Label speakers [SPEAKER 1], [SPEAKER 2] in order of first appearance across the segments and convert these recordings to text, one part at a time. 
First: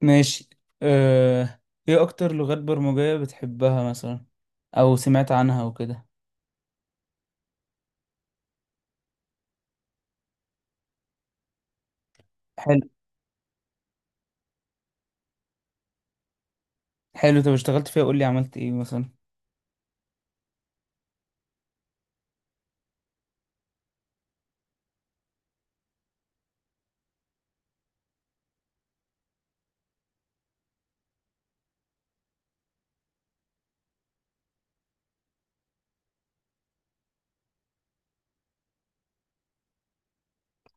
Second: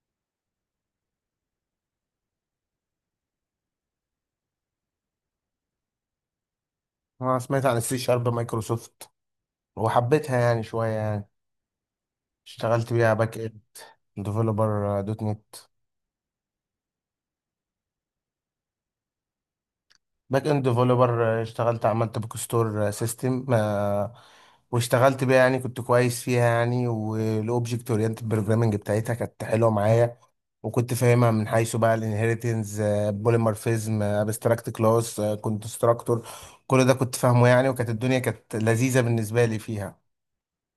[SPEAKER 1] ماشي. أه... ايه اكتر لغات برمجية بتحبها مثلا، او سمعت عنها وكده؟
[SPEAKER 2] انا سمعت عن السي شارب مايكروسوفت وحبيتها يعني شويه.
[SPEAKER 1] حلو،
[SPEAKER 2] اشتغلت بيها باك اند ديفلوبر دوت نت.
[SPEAKER 1] حلو. طب اشتغلت فيها، قول لي عملت ايه مثلا؟
[SPEAKER 2] باك اند ديفلوبر، اشتغلت عملت بوك ستور سيستم، واشتغلت بيها يعني كنت كويس فيها يعني. والاوبجكت اورينتد بروجرامنج بتاعتها كانت حلوه معايا، وكنت فاهمها من حيث بقى الانهيرتنس، بوليمورفيزم، ابستراكت كلاس، كونستراكتور. كل ده كنت فاهمه يعني، وكانت الدنيا كانت لذيذه بالنسبه لي فيها.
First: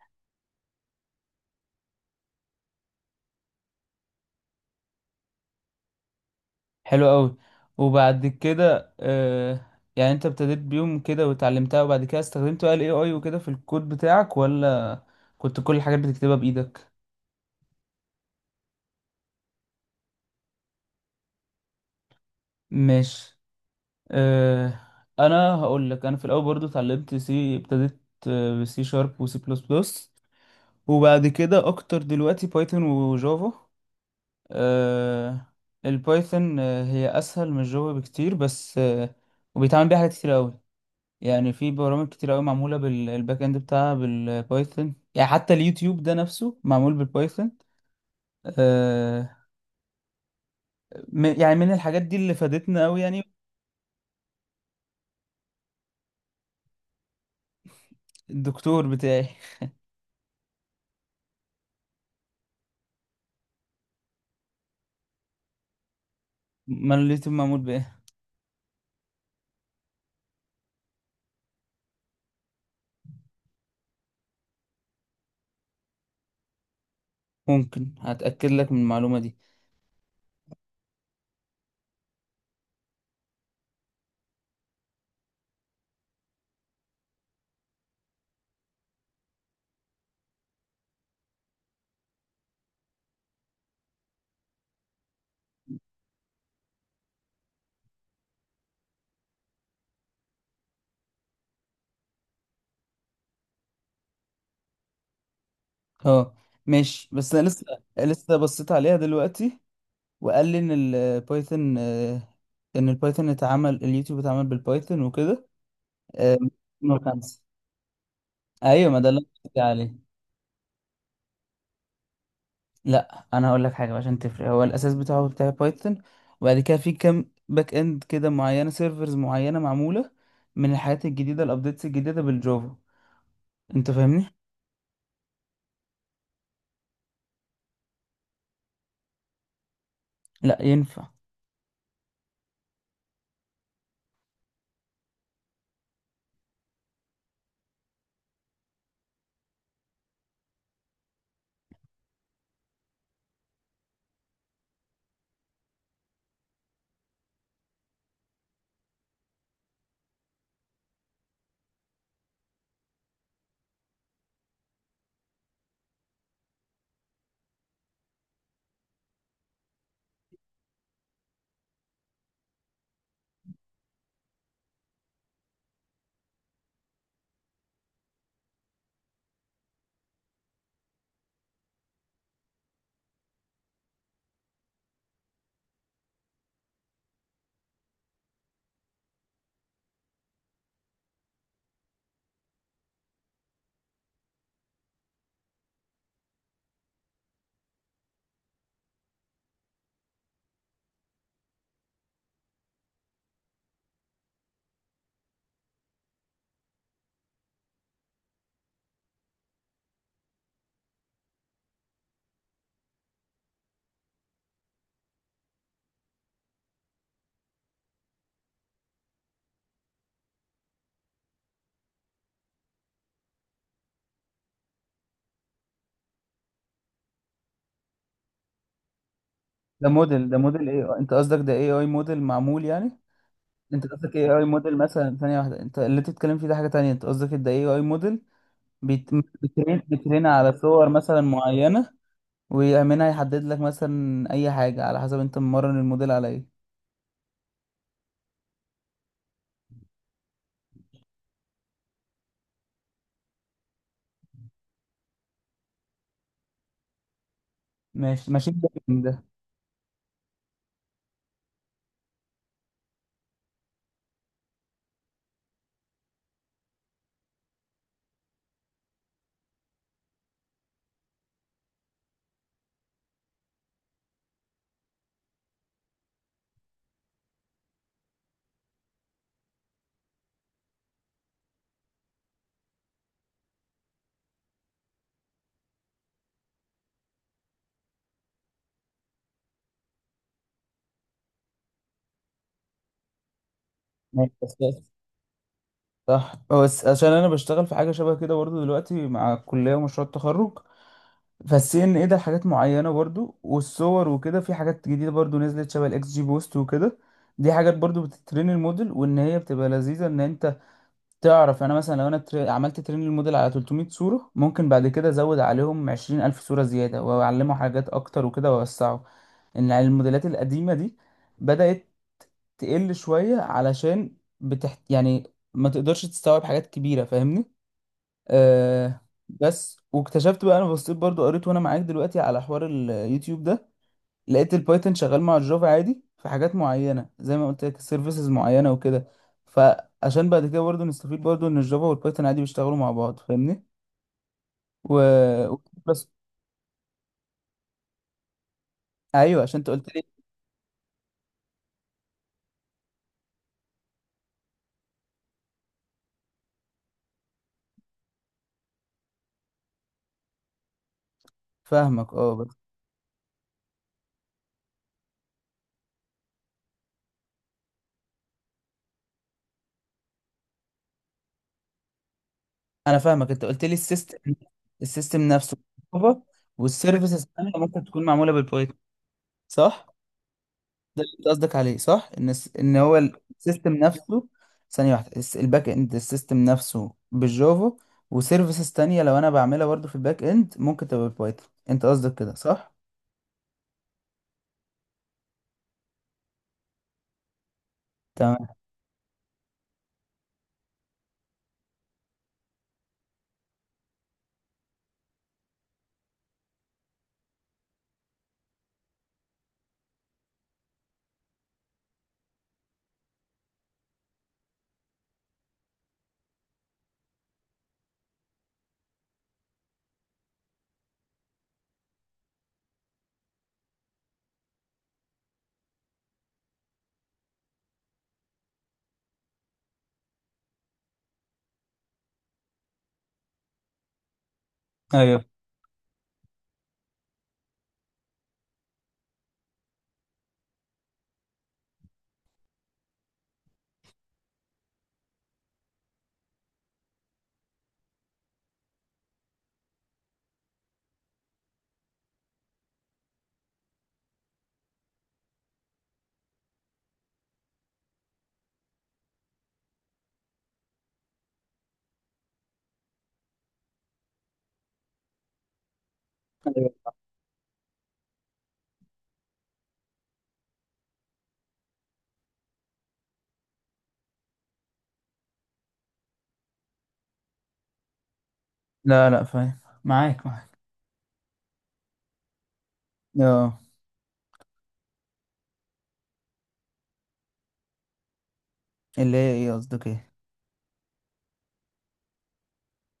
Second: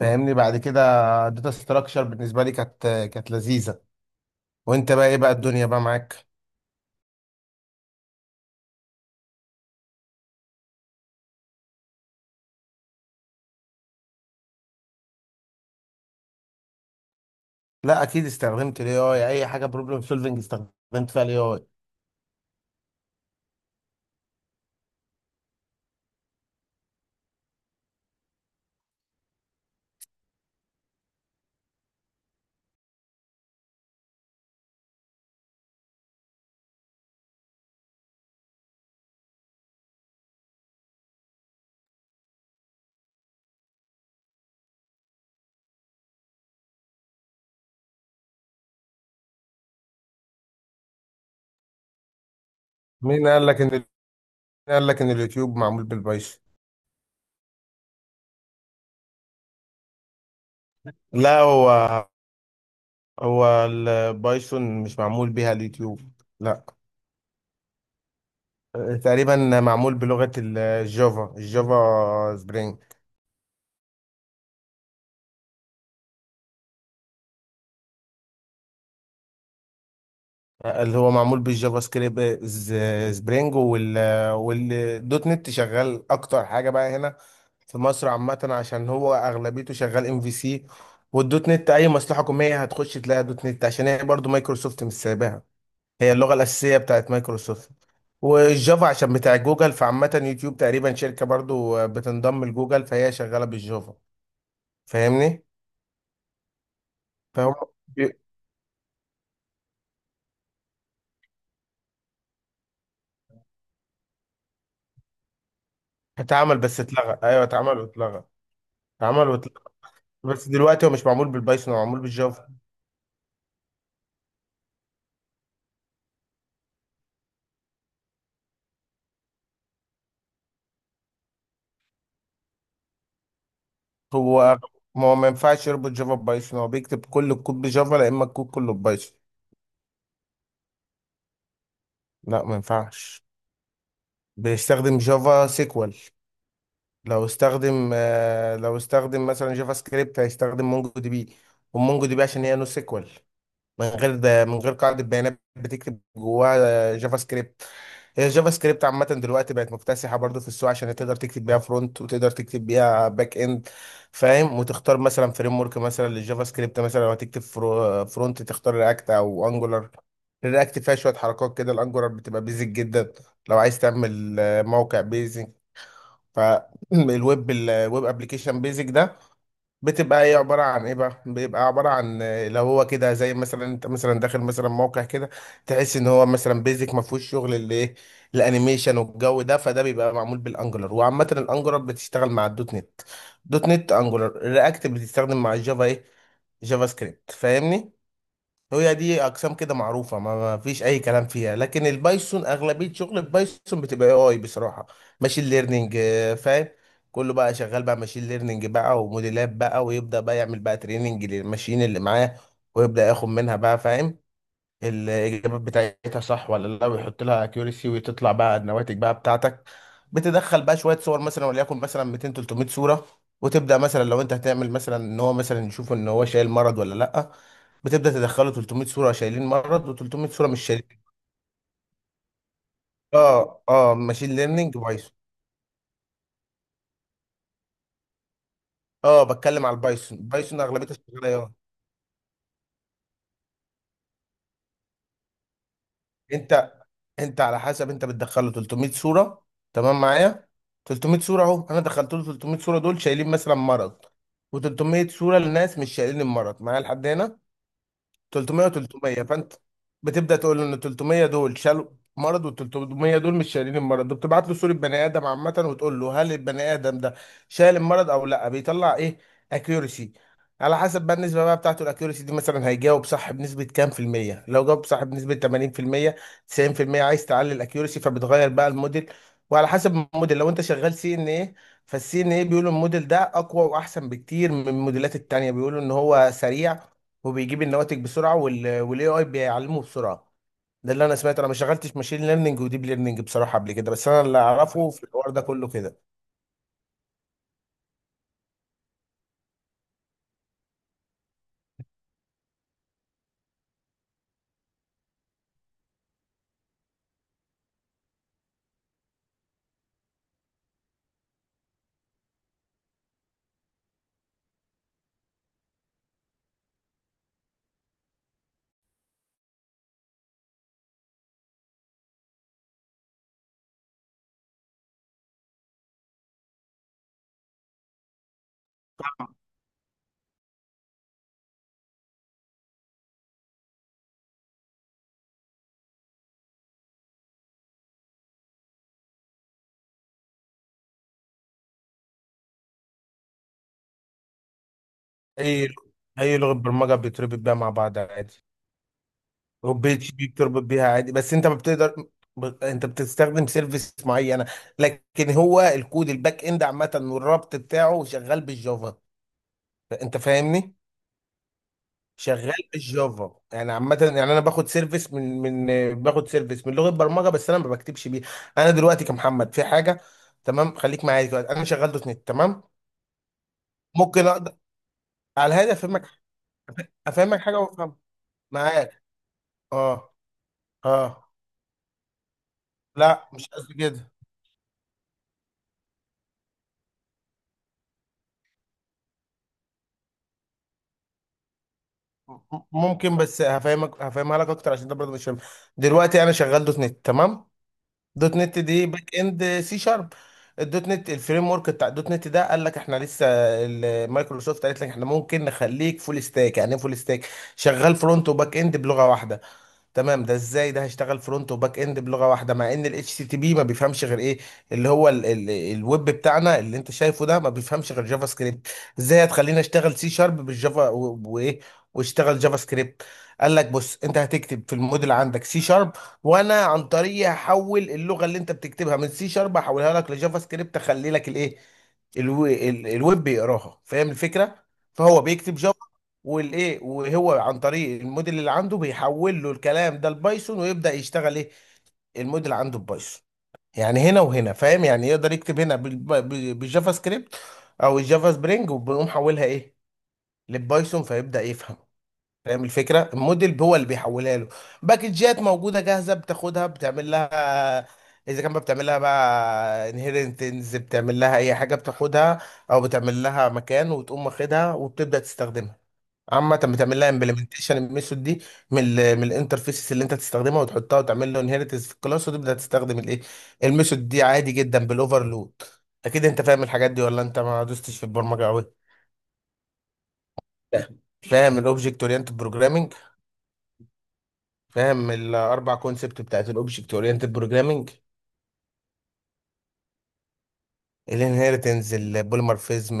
[SPEAKER 2] فاهمني؟ بعد كده، الداتا ستراكشر بالنسبه لي كانت لذيذه. وانت بقى ايه بقى الدنيا بقى معاك؟
[SPEAKER 1] حلو قوي. وبعد كده يعني انت ابتديت بيهم كده وتعلمتها، وبعد كده استخدمت بقى الاي اي وكده في الكود بتاعك، ولا كنت كل الحاجات بتكتبها بايدك؟
[SPEAKER 2] لا اكيد استخدمت الاي اي، اي حاجه بروبلم سولفنج استخدمت فيها الاي اي.
[SPEAKER 1] ماشي. أه... انا هقول لك، انا في الاول برضو اتعلمت سي، ابتديت بسي شارب وسي بلس بلس. وبعد كده اكتر دلوقتي بايثون وجافا. آه، البايثون هي اسهل من الجافا بكتير، بس وبيتعمل بيها حاجات كتير قوي. يعني في برامج كتير قوي معموله بالباك اند بتاعها بالبايثون، يعني حتى اليوتيوب ده نفسه معمول بالبايثون. آه، يعني من الحاجات دي اللي فادتنا قوي يعني.
[SPEAKER 2] مين قال لك ان اليوتيوب معمول بالبايثون؟
[SPEAKER 1] الدكتور بتاعي.
[SPEAKER 2] لا، هو البايثون مش معمول بيها اليوتيوب. لا،
[SPEAKER 1] ما اليوتيوب معمول بايه؟
[SPEAKER 2] تقريبا معمول بلغه الجافا، الجافا سبرينج.
[SPEAKER 1] ممكن هتاكد لك من المعلومه دي.
[SPEAKER 2] اللي هو معمول بالجافا سكريبت، سبرينج والدوت نت شغال اكتر حاجه بقى هنا في مصر عامه، عشان هو اغلبيته شغال ام في سي. والدوت نت اي مصلحه حكوميه هتخش تلاقي دوت نت، عشان هي برضو مايكروسوفت مش سايباها، هي اللغه الاساسيه بتاعت مايكروسوفت. والجافا عشان بتاع جوجل، فعامه يوتيوب تقريبا شركه برضو بتنضم لجوجل، فهي شغاله بالجافا. فاهمني؟
[SPEAKER 1] اه، ماشي. بس انا
[SPEAKER 2] فهم.
[SPEAKER 1] لسه
[SPEAKER 2] بي-
[SPEAKER 1] لسه بصيت عليها دلوقتي، وقال لي ان البايثون ان البايثون اتعمل اليوتيوب اتعمل بالبايثون وكده. آه،
[SPEAKER 2] اتعمل بس
[SPEAKER 1] من
[SPEAKER 2] اتلغى، ايوه
[SPEAKER 1] خمسة.
[SPEAKER 2] اتعمل واتلغى.
[SPEAKER 1] ايوه، ما ده اللي
[SPEAKER 2] اتعمل
[SPEAKER 1] انا قصدي
[SPEAKER 2] واتلغى،
[SPEAKER 1] عليه.
[SPEAKER 2] بس دلوقتي هو مش معمول بالبايثون، هو معمول بالجافا.
[SPEAKER 1] لا، انا هقول لك حاجه بقى عشان تفرق، هو الاساس بتاعه بتاع بايثون، وبعد كده في كام باك اند كده معينه، سيرفرز معينه معموله من الحاجات الجديده، الابديتس الجديده بالجافا. انت فاهمني؟
[SPEAKER 2] هو هو ما ينفعش يربط جافا ببايثون. هو بيكتب كل الكود بجافا، لا اما الكود كله ببايثون.
[SPEAKER 1] لا ينفع.
[SPEAKER 2] لا ما ينفعش. بيستخدم جافا سيكوال. لو استخدم مثلا جافا سكريبت هيستخدم مونجو دي بي. ومونجو دي بي عشان هي نو سيكوال، من غير قاعدة بيانات بتكتب جواها جافا سكريبت. هي الجافا سكريبت عامة دلوقتي بقت مكتسحة برضو في السوق، عشان تقدر تكتب بيها فرونت، وتقدر تكتب بيها باك اند. فاهم؟ وتختار مثلا فريم ورك مثلا للجافا سكريبت، مثلا لو هتكتب فرونت تختار رياكت او انجولار. الرياكت فيها شوية حركات كده، الانجولار بتبقى بيزك جدا. لو عايز تعمل موقع بيزك، الويب ابلكيشن بيزك ده بتبقى ايه؟ عبارة عن ايه بقى؟ بيبقى عبارة عن، آه، لو هو كده زي مثلا انت مثلا داخل مثلا موقع كده، تحس ان هو مثلا بيزك ما فيهوش شغل اللي ايه، الانيميشن والجو ده، فده بيبقى معمول بالانجلر. وعامة الانجلر بتشتغل مع الدوت نت، دوت نت انجلر. الرياكت بتستخدم مع الجافا ايه، جافا سكريبت. فاهمني؟ هي دي اقسام كده معروفه، ما فيش اي كلام فيها. لكن البايثون، اغلبيه شغل البايثون بتبقى اي اي بصراحه. ماشين ليرنينج. فاهم؟ كله بقى شغال بقى ماشين ليرنينج بقى، وموديلات بقى، ويبدا بقى يعمل بقى تريننج للماشين اللي معاه. ويبدا ياخد منها بقى، فاهم؟ الاجابات بتاعتها صح ولا لا، ويحط لها اكيورسي، وتطلع بقى النواتج بقى بتاعتك. بتدخل بقى شويه صور مثلا، وليكن مثلا 200 300 صوره. وتبدا مثلا، لو انت هتعمل مثلا ان هو مثلا يشوف ان هو شايل مرض ولا لا، بتبدا تدخله 300 صوره شايلين
[SPEAKER 1] ده
[SPEAKER 2] مرض،
[SPEAKER 1] موديل،
[SPEAKER 2] و300 صوره مش
[SPEAKER 1] ايه
[SPEAKER 2] شايلين.
[SPEAKER 1] انت قصدك؟ ده اي اي موديل معمول يعني؟
[SPEAKER 2] اه
[SPEAKER 1] انت
[SPEAKER 2] اه،
[SPEAKER 1] قصدك
[SPEAKER 2] ماشين
[SPEAKER 1] اي اي
[SPEAKER 2] ليرنينج
[SPEAKER 1] موديل
[SPEAKER 2] بايثون.
[SPEAKER 1] مثلا؟ ثانيه واحده، انت اللي انت بتتكلم فيه ده حاجه تانية. انت قصدك ده اي اي موديل بيت-
[SPEAKER 2] اه، بتكلم على
[SPEAKER 1] بترين
[SPEAKER 2] البايثون.
[SPEAKER 1] بترين على
[SPEAKER 2] بايثون
[SPEAKER 1] صور
[SPEAKER 2] اغلبيتها
[SPEAKER 1] مثلا
[SPEAKER 2] شغاله ايه؟
[SPEAKER 1] معينة، ويأمنها يحدد لك مثلا أي حاجة، على حسب أنت مرن الموديل على إيه.
[SPEAKER 2] انت انت على حسب انت بتدخله 300 صوره. تمام معايا؟ 300 صوره اهو، انا دخلت له 300 صوره دول شايلين مثلا مرض، و300 صوره لناس مش شايلين المرض. معايا لحد هنا؟
[SPEAKER 1] ماشي، ماشي. ده
[SPEAKER 2] 300
[SPEAKER 1] من
[SPEAKER 2] و300،
[SPEAKER 1] ده.
[SPEAKER 2] فانت بتبدا تقول له ان 300 دول شالوا مرض، وال 300 دول مش شايلين المرض. بتبعت له صوره بني ادم عامه، وتقول له هل البني ادم ده شايل المرض او لا؟ بيطلع ايه؟ اكيورسي. على حسب بقى النسبه بقى بتاعته، الاكيورسي دي مثلا هيجاوب صح بنسبه كام في الميه. لو جاوب صح بنسبه 80% 90%، عايز تعلي الاكيورسي فبتغير بقى الموديل. وعلى حسب الموديل، لو انت شغال سي ان ايه، فالسي ان ايه بيقولوا الموديل ده اقوى واحسن بكتير من الموديلات التانية. بيقولوا ان هو سريع، وبيجيب النواتج بسرعه، والاي اي بيعلمه بسرعه. ده اللي انا سمعت، انا ما شغلتش ماشين ليرنينج وديب ليرنينج بصراحه قبل كده، بس انا
[SPEAKER 1] ماشي،
[SPEAKER 2] اللي
[SPEAKER 1] بس.
[SPEAKER 2] اعرفه في الحوار ده كله كده.
[SPEAKER 1] صح، بس عشان أنا بشتغل في حاجة شبه كده برضو دلوقتي مع الكلية ومشروع التخرج. فالسي ان ايه ده حاجات معينة برضو، والصور وكده في حاجات جديدة برضو نزلت، شبه الاكس جي بوست وكده. دي حاجات برضو بتترين الموديل، وان هي بتبقى لذيذة. ان انت تعرف، انا مثلا لو انا عملت ترين للموديل على 300 صورة، ممكن بعد كده ازود عليهم 20,000 صورة زيادة، واعلمه حاجات اكتر وكده، واوسعه. ان الموديلات القديمة دي بدأت تقل شوية، علشان يعني ما تقدرش تستوعب حاجات كبيرة. فاهمني. آه. بس واكتشفت بقى، انا بصيت برضو، قريت وانا معاك دلوقتي على حوار اليوتيوب ده، لقيت البايثون شغال مع الجافا عادي في حاجات معينه، زي ما قلت لك، سيرفيسز معينه وكده. فعشان بعد كده برضه نستفيد برضه، ان الجافا والبايثون عادي بيشتغلوا مع بعض. فاهمني. و...
[SPEAKER 2] اي
[SPEAKER 1] بس.
[SPEAKER 2] اي لغه برمجه بتربط بيها مع بعض عادي.
[SPEAKER 1] ايوه، عشان انت
[SPEAKER 2] وبي
[SPEAKER 1] قلت لي.
[SPEAKER 2] اتش بي بتربط بيها عادي، بس انت ما بتقدر. انت بتستخدم سيرفيس معينه، لكن هو الكود الباك اند عامه والربط بتاعه شغال بالجافا. انت فاهمني؟
[SPEAKER 1] فاهمك اه،
[SPEAKER 2] شغال
[SPEAKER 1] بس
[SPEAKER 2] بالجافا. يعني عامة يعني، أنا باخد سيرفيس من، باخد سيرفيس من لغة برمجة، بس أنا ما بكتبش بيه. أنا دلوقتي كمحمد في حاجة، تمام؟ خليك معايا. دلوقتي أنا شغال دوت نت، تمام؟
[SPEAKER 1] انا فاهمك. انت قلت لي
[SPEAKER 2] ممكن أقدر
[SPEAKER 1] السيستم
[SPEAKER 2] على
[SPEAKER 1] نفسه
[SPEAKER 2] الهادي أفهمك.
[SPEAKER 1] جافا، والسيرفيسز
[SPEAKER 2] أفهمك
[SPEAKER 1] الثانيه
[SPEAKER 2] حاجة،
[SPEAKER 1] ممكن
[SPEAKER 2] وأفهم
[SPEAKER 1] تكون معموله بالبايثون،
[SPEAKER 2] معاك.
[SPEAKER 1] صح؟
[SPEAKER 2] أه،
[SPEAKER 1] انت
[SPEAKER 2] أه.
[SPEAKER 1] قصدك عليه، صح؟ ان ان هو
[SPEAKER 2] لا مش
[SPEAKER 1] السيستم
[SPEAKER 2] قصدي كده.
[SPEAKER 1] نفسه. ثانيه واحده، الباك اند السيستم نفسه بالجافا، وسيرفيسز تانية لو انا بعملها برضه في الباك اند ممكن تبقى بايثون. انت قصدك كده، صح؟
[SPEAKER 2] ممكن، بس هفهمك، هفهمها لك أكتر، عشان ده برضه مش فاهم. دلوقتي أنا شغال دوت نت، تمام. دوت
[SPEAKER 1] تمام.
[SPEAKER 2] نت دي باك اند سي شارب. الدوت نت، الفريم ورك بتاع الدوت نت ده، قال لك احنا لسه، مايكروسوفت قالت لك احنا ممكن نخليك فول ستاك. يعني ايه فول ستاك؟ شغال فرونت وباك اند بلغه واحده. تمام؟ ده ازاي؟ ده هشتغل فرونت وباك اند بلغه واحده مع ان الاتش تي بي ما بيفهمش غير ايه، اللي هو ال الويب بتاعنا اللي انت شايفه ده، ما بيفهمش غير جافا سكريبت. ازاي هتخليني اشتغل سي شارب بالجافا وايه، واشتغل جافا سكريبت؟ قال لك بص، انت هتكتب في الموديل عندك سي شارب، وانا عن طريقي هحول اللغه اللي انت بتكتبها من سي شارب، هحولها لك لجافا سكريبت، اخلي لك الايه، الويب بيقراها. فاهم الفكره؟ فهو
[SPEAKER 1] ايوه،
[SPEAKER 2] بيكتب، والايه، وهو عن طريق الموديل اللي عنده، بيحول له الكلام ده لبايثون، ويبدا يشتغل ايه، الموديل عنده ببايثون. يعني هنا وهنا فاهم؟ يعني يقدر يكتب هنا بالجافا سكريبت او الجافا سبرينج، وبنقوم حولها ايه، للبايثون، فيبدا يفهم. فاهم الفكره؟ الموديل هو اللي بيحولها له. باكجات موجوده جاهزه بتاخدها، بتعمل لها، اذا كان بقى بتعمل لها بقى انهيرنتنز، بتعمل لها اي حاجه، بتاخدها او بتعمل لها مكان وتقوم واخدها، وبتبدا تستخدمها. عامة
[SPEAKER 1] ايوه.
[SPEAKER 2] بتعمل لها امبلمنتيشن الميثود دي من الانترفيسز اللي انت تستخدمها، وتحطها وتعمل له انهيرتنس في الكلاس، وتبدا تستخدم الايه، الميثود دي، عادي جدا بالاوفرلود. اكيد انت فاهم الحاجات دي ولا انت ما دوستش في البرمجه قوي؟
[SPEAKER 1] لا، لا، فاهم، معاك، معاك.
[SPEAKER 2] فاهم. فاهم الاوبجكت اورينتد بروجرامنج.
[SPEAKER 1] اه.
[SPEAKER 2] فاهم الاربع كونسبت بتاعت الاوبجكت اورينتد بروجرامنج،
[SPEAKER 1] اللي هي ايه، قصدك ايه؟
[SPEAKER 2] الانهيرتنس، البوليمورفيزم،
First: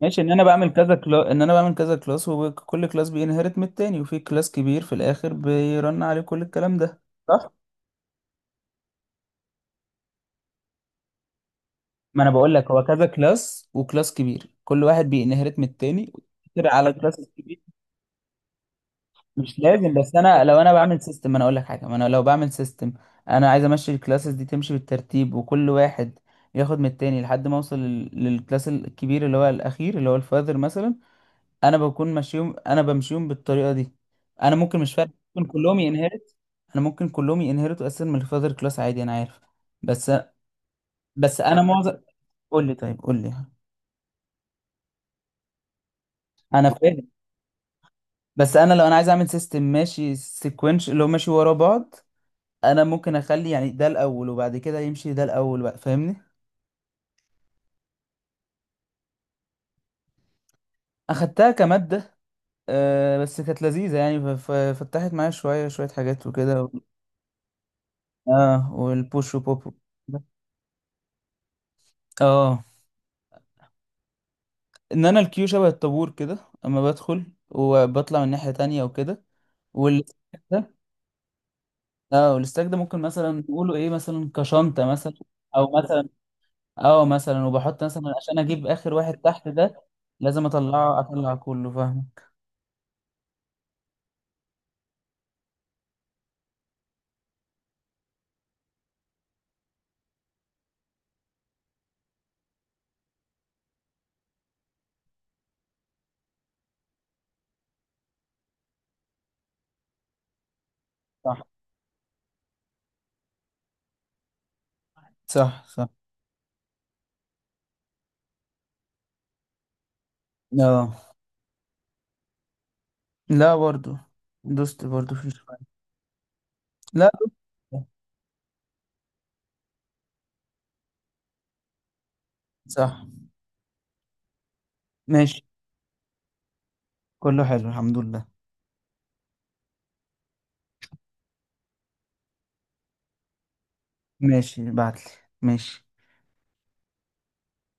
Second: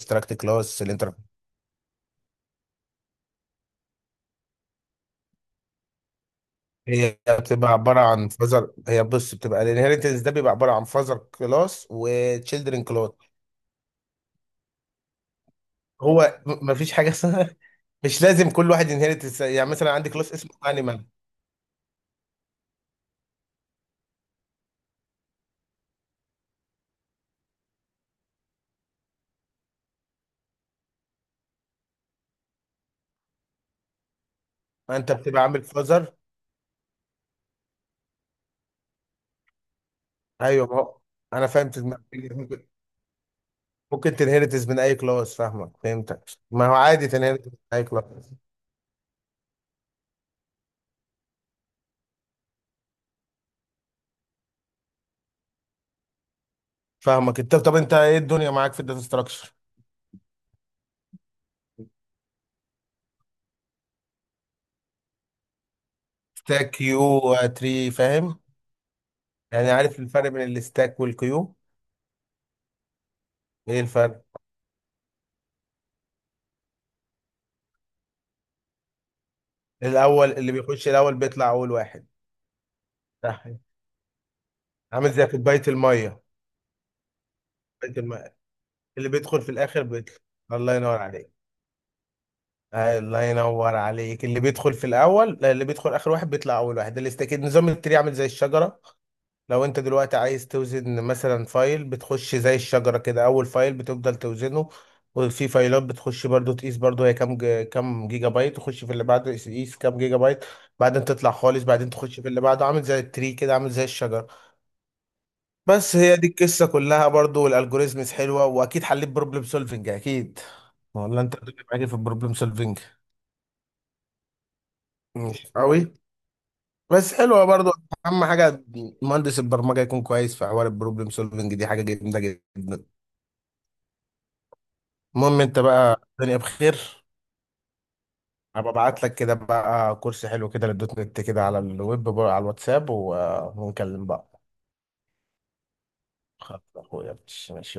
[SPEAKER 1] ماشي،
[SPEAKER 2] كلاس، الانتر.
[SPEAKER 1] ان انا بعمل كذا كلاس، وكل كلاس بينهرت من التاني، وفي كلاس كبير في الاخر بيرن عليه كل الكلام ده.
[SPEAKER 2] هي
[SPEAKER 1] صح.
[SPEAKER 2] بتبقى عباره عن فازر هي بص بتبقى الانهيرتنس ده بيبقى عباره عن فازر كلاس
[SPEAKER 1] ما انا بقول لك، هو
[SPEAKER 2] وتشيلدرن
[SPEAKER 1] كذا
[SPEAKER 2] كلاس.
[SPEAKER 1] كلاس وكلاس كبير، كل واحد بينهرت من التاني.
[SPEAKER 2] هو
[SPEAKER 1] كتير على
[SPEAKER 2] مفيش حاجه
[SPEAKER 1] كلاس
[SPEAKER 2] اسمها
[SPEAKER 1] كبير.
[SPEAKER 2] مش لازم كل واحد ينهرت.
[SPEAKER 1] مش
[SPEAKER 2] يعني مثلا
[SPEAKER 1] لازم.
[SPEAKER 2] عندي
[SPEAKER 1] بس
[SPEAKER 2] كلاس
[SPEAKER 1] انا
[SPEAKER 2] اسمه
[SPEAKER 1] لو انا بعمل
[SPEAKER 2] انيمال،
[SPEAKER 1] سيستم، انا اقول لك حاجه. ما انا لو بعمل سيستم، انا عايز امشي الكلاسز دي تمشي بالترتيب، وكل واحد ياخد من التاني لحد ما اوصل للكلاس الكبير، اللي هو الاخير، اللي هو الفاذر مثلا. انا بكون ماشيهم، انا بمشيهم بالطريقه دي. انا ممكن، مش فارق،
[SPEAKER 2] انت بتبقى
[SPEAKER 1] ممكن
[SPEAKER 2] عامل
[SPEAKER 1] كلهم
[SPEAKER 2] فازر.
[SPEAKER 1] ينهرت، انا ممكن كلهم ينهرتوا اساسا من الفاذر كلاس عادي، انا عارف. بس،
[SPEAKER 2] ايوه ما هو. انا
[SPEAKER 1] انا
[SPEAKER 2] فاهم
[SPEAKER 1] معظم.
[SPEAKER 2] تدماغك.
[SPEAKER 1] قول
[SPEAKER 2] ممكن
[SPEAKER 1] لي، طيب قول لي.
[SPEAKER 2] ممكن تنهرتس من اي كلاس. فاهمك، فهمتك، ما
[SPEAKER 1] انا
[SPEAKER 2] هو
[SPEAKER 1] فاهم،
[SPEAKER 2] عادي تنهرتس من اي كلاس.
[SPEAKER 1] بس انا لو انا عايز اعمل سيستم ماشي سيكونش اللي هو ماشي ورا بعض. انا ممكن اخلي يعني ده الاول، وبعد كده يمشي ده الاول بقى. فاهمني.
[SPEAKER 2] فاهمك. انت طب انت ايه الدنيا معاك في الداتا ستراكشر؟
[SPEAKER 1] اخدتها كمادة. بس كانت لذيذة يعني. فتحت معايا شوية شوية حاجات وكده
[SPEAKER 2] ستاك،
[SPEAKER 1] و-
[SPEAKER 2] كيو، تري، فاهم؟
[SPEAKER 1] اه، والبوش وبوب.
[SPEAKER 2] يعني عارف الفرق بين الستاك والكيو؟
[SPEAKER 1] اه،
[SPEAKER 2] ايه الفرق؟
[SPEAKER 1] ان انا الكيو شبه الطابور كده، اما بدخل وبطلع من ناحية تانية وكده. والستاك
[SPEAKER 2] الاول اللي
[SPEAKER 1] ده
[SPEAKER 2] بيخش الاول بيطلع اول واحد.
[SPEAKER 1] اه، والستاك ده ممكن مثلا
[SPEAKER 2] صح،
[SPEAKER 1] نقوله ايه، مثلا كشنطة
[SPEAKER 2] عامل
[SPEAKER 1] مثلا،
[SPEAKER 2] زي كوبايه
[SPEAKER 1] او مثلا.
[SPEAKER 2] الميه.
[SPEAKER 1] اه مثلا وبحط
[SPEAKER 2] كوبايه
[SPEAKER 1] مثلا
[SPEAKER 2] الميه،
[SPEAKER 1] عشان اجيب اخر
[SPEAKER 2] اللي
[SPEAKER 1] واحد
[SPEAKER 2] بيدخل
[SPEAKER 1] تحت
[SPEAKER 2] في
[SPEAKER 1] ده،
[SPEAKER 2] الاخر بيطلع.
[SPEAKER 1] لازم
[SPEAKER 2] الله ينور
[SPEAKER 1] اطلعه،
[SPEAKER 2] عليك.
[SPEAKER 1] اطلع كله. فاهم.
[SPEAKER 2] الله ينور عليك. اللي بيدخل في الاول لا اللي بيدخل اخر واحد بيطلع اول واحد. اللي استكيد، نظام التري عامل زي الشجره. لو انت دلوقتي عايز توزن مثلا فايل، بتخش زي الشجره كده، اول فايل بتفضل توزنه، وفي فايلات بتخش برضو تقيس برضو هي كام كام جيجا بايت، تخش في اللي بعده تقيس كام جيجا بايت، بعدين تطلع
[SPEAKER 1] صح،
[SPEAKER 2] خالص، بعدين تخش في اللي بعده. عامل زي التري كده، عامل زي الشجره.
[SPEAKER 1] صح، صح.
[SPEAKER 2] بس هي دي القصه كلها برضو. والالجوريزمز حلوه، واكيد حليت بروبلم سولفنج، اكيد؟
[SPEAKER 1] اه.
[SPEAKER 2] ولا انت بتبقى معاكي في البروبلم سولفنج
[SPEAKER 1] لا، برضو دوست برضو في
[SPEAKER 2] مش
[SPEAKER 1] شوية.
[SPEAKER 2] قوي؟
[SPEAKER 1] لا،
[SPEAKER 2] بس حلوه برضو. اهم حاجه مهندس البرمجه يكون كويس في حوار البروبلم سولفنج، دي حاجه جامده جدا.
[SPEAKER 1] صح.
[SPEAKER 2] المهم
[SPEAKER 1] ماشي،
[SPEAKER 2] انت بقى، الدنيا بخير؟
[SPEAKER 1] كله حلو الحمد لله.
[SPEAKER 2] هبقى ابعت لك كده بقى كورس حلو كده للدوت نت كده على الويب بقى، على الواتساب، ونكلم بقى.
[SPEAKER 1] ماشي، بعتلي. ماشي.
[SPEAKER 2] خلاص يا اخويا. ماشي.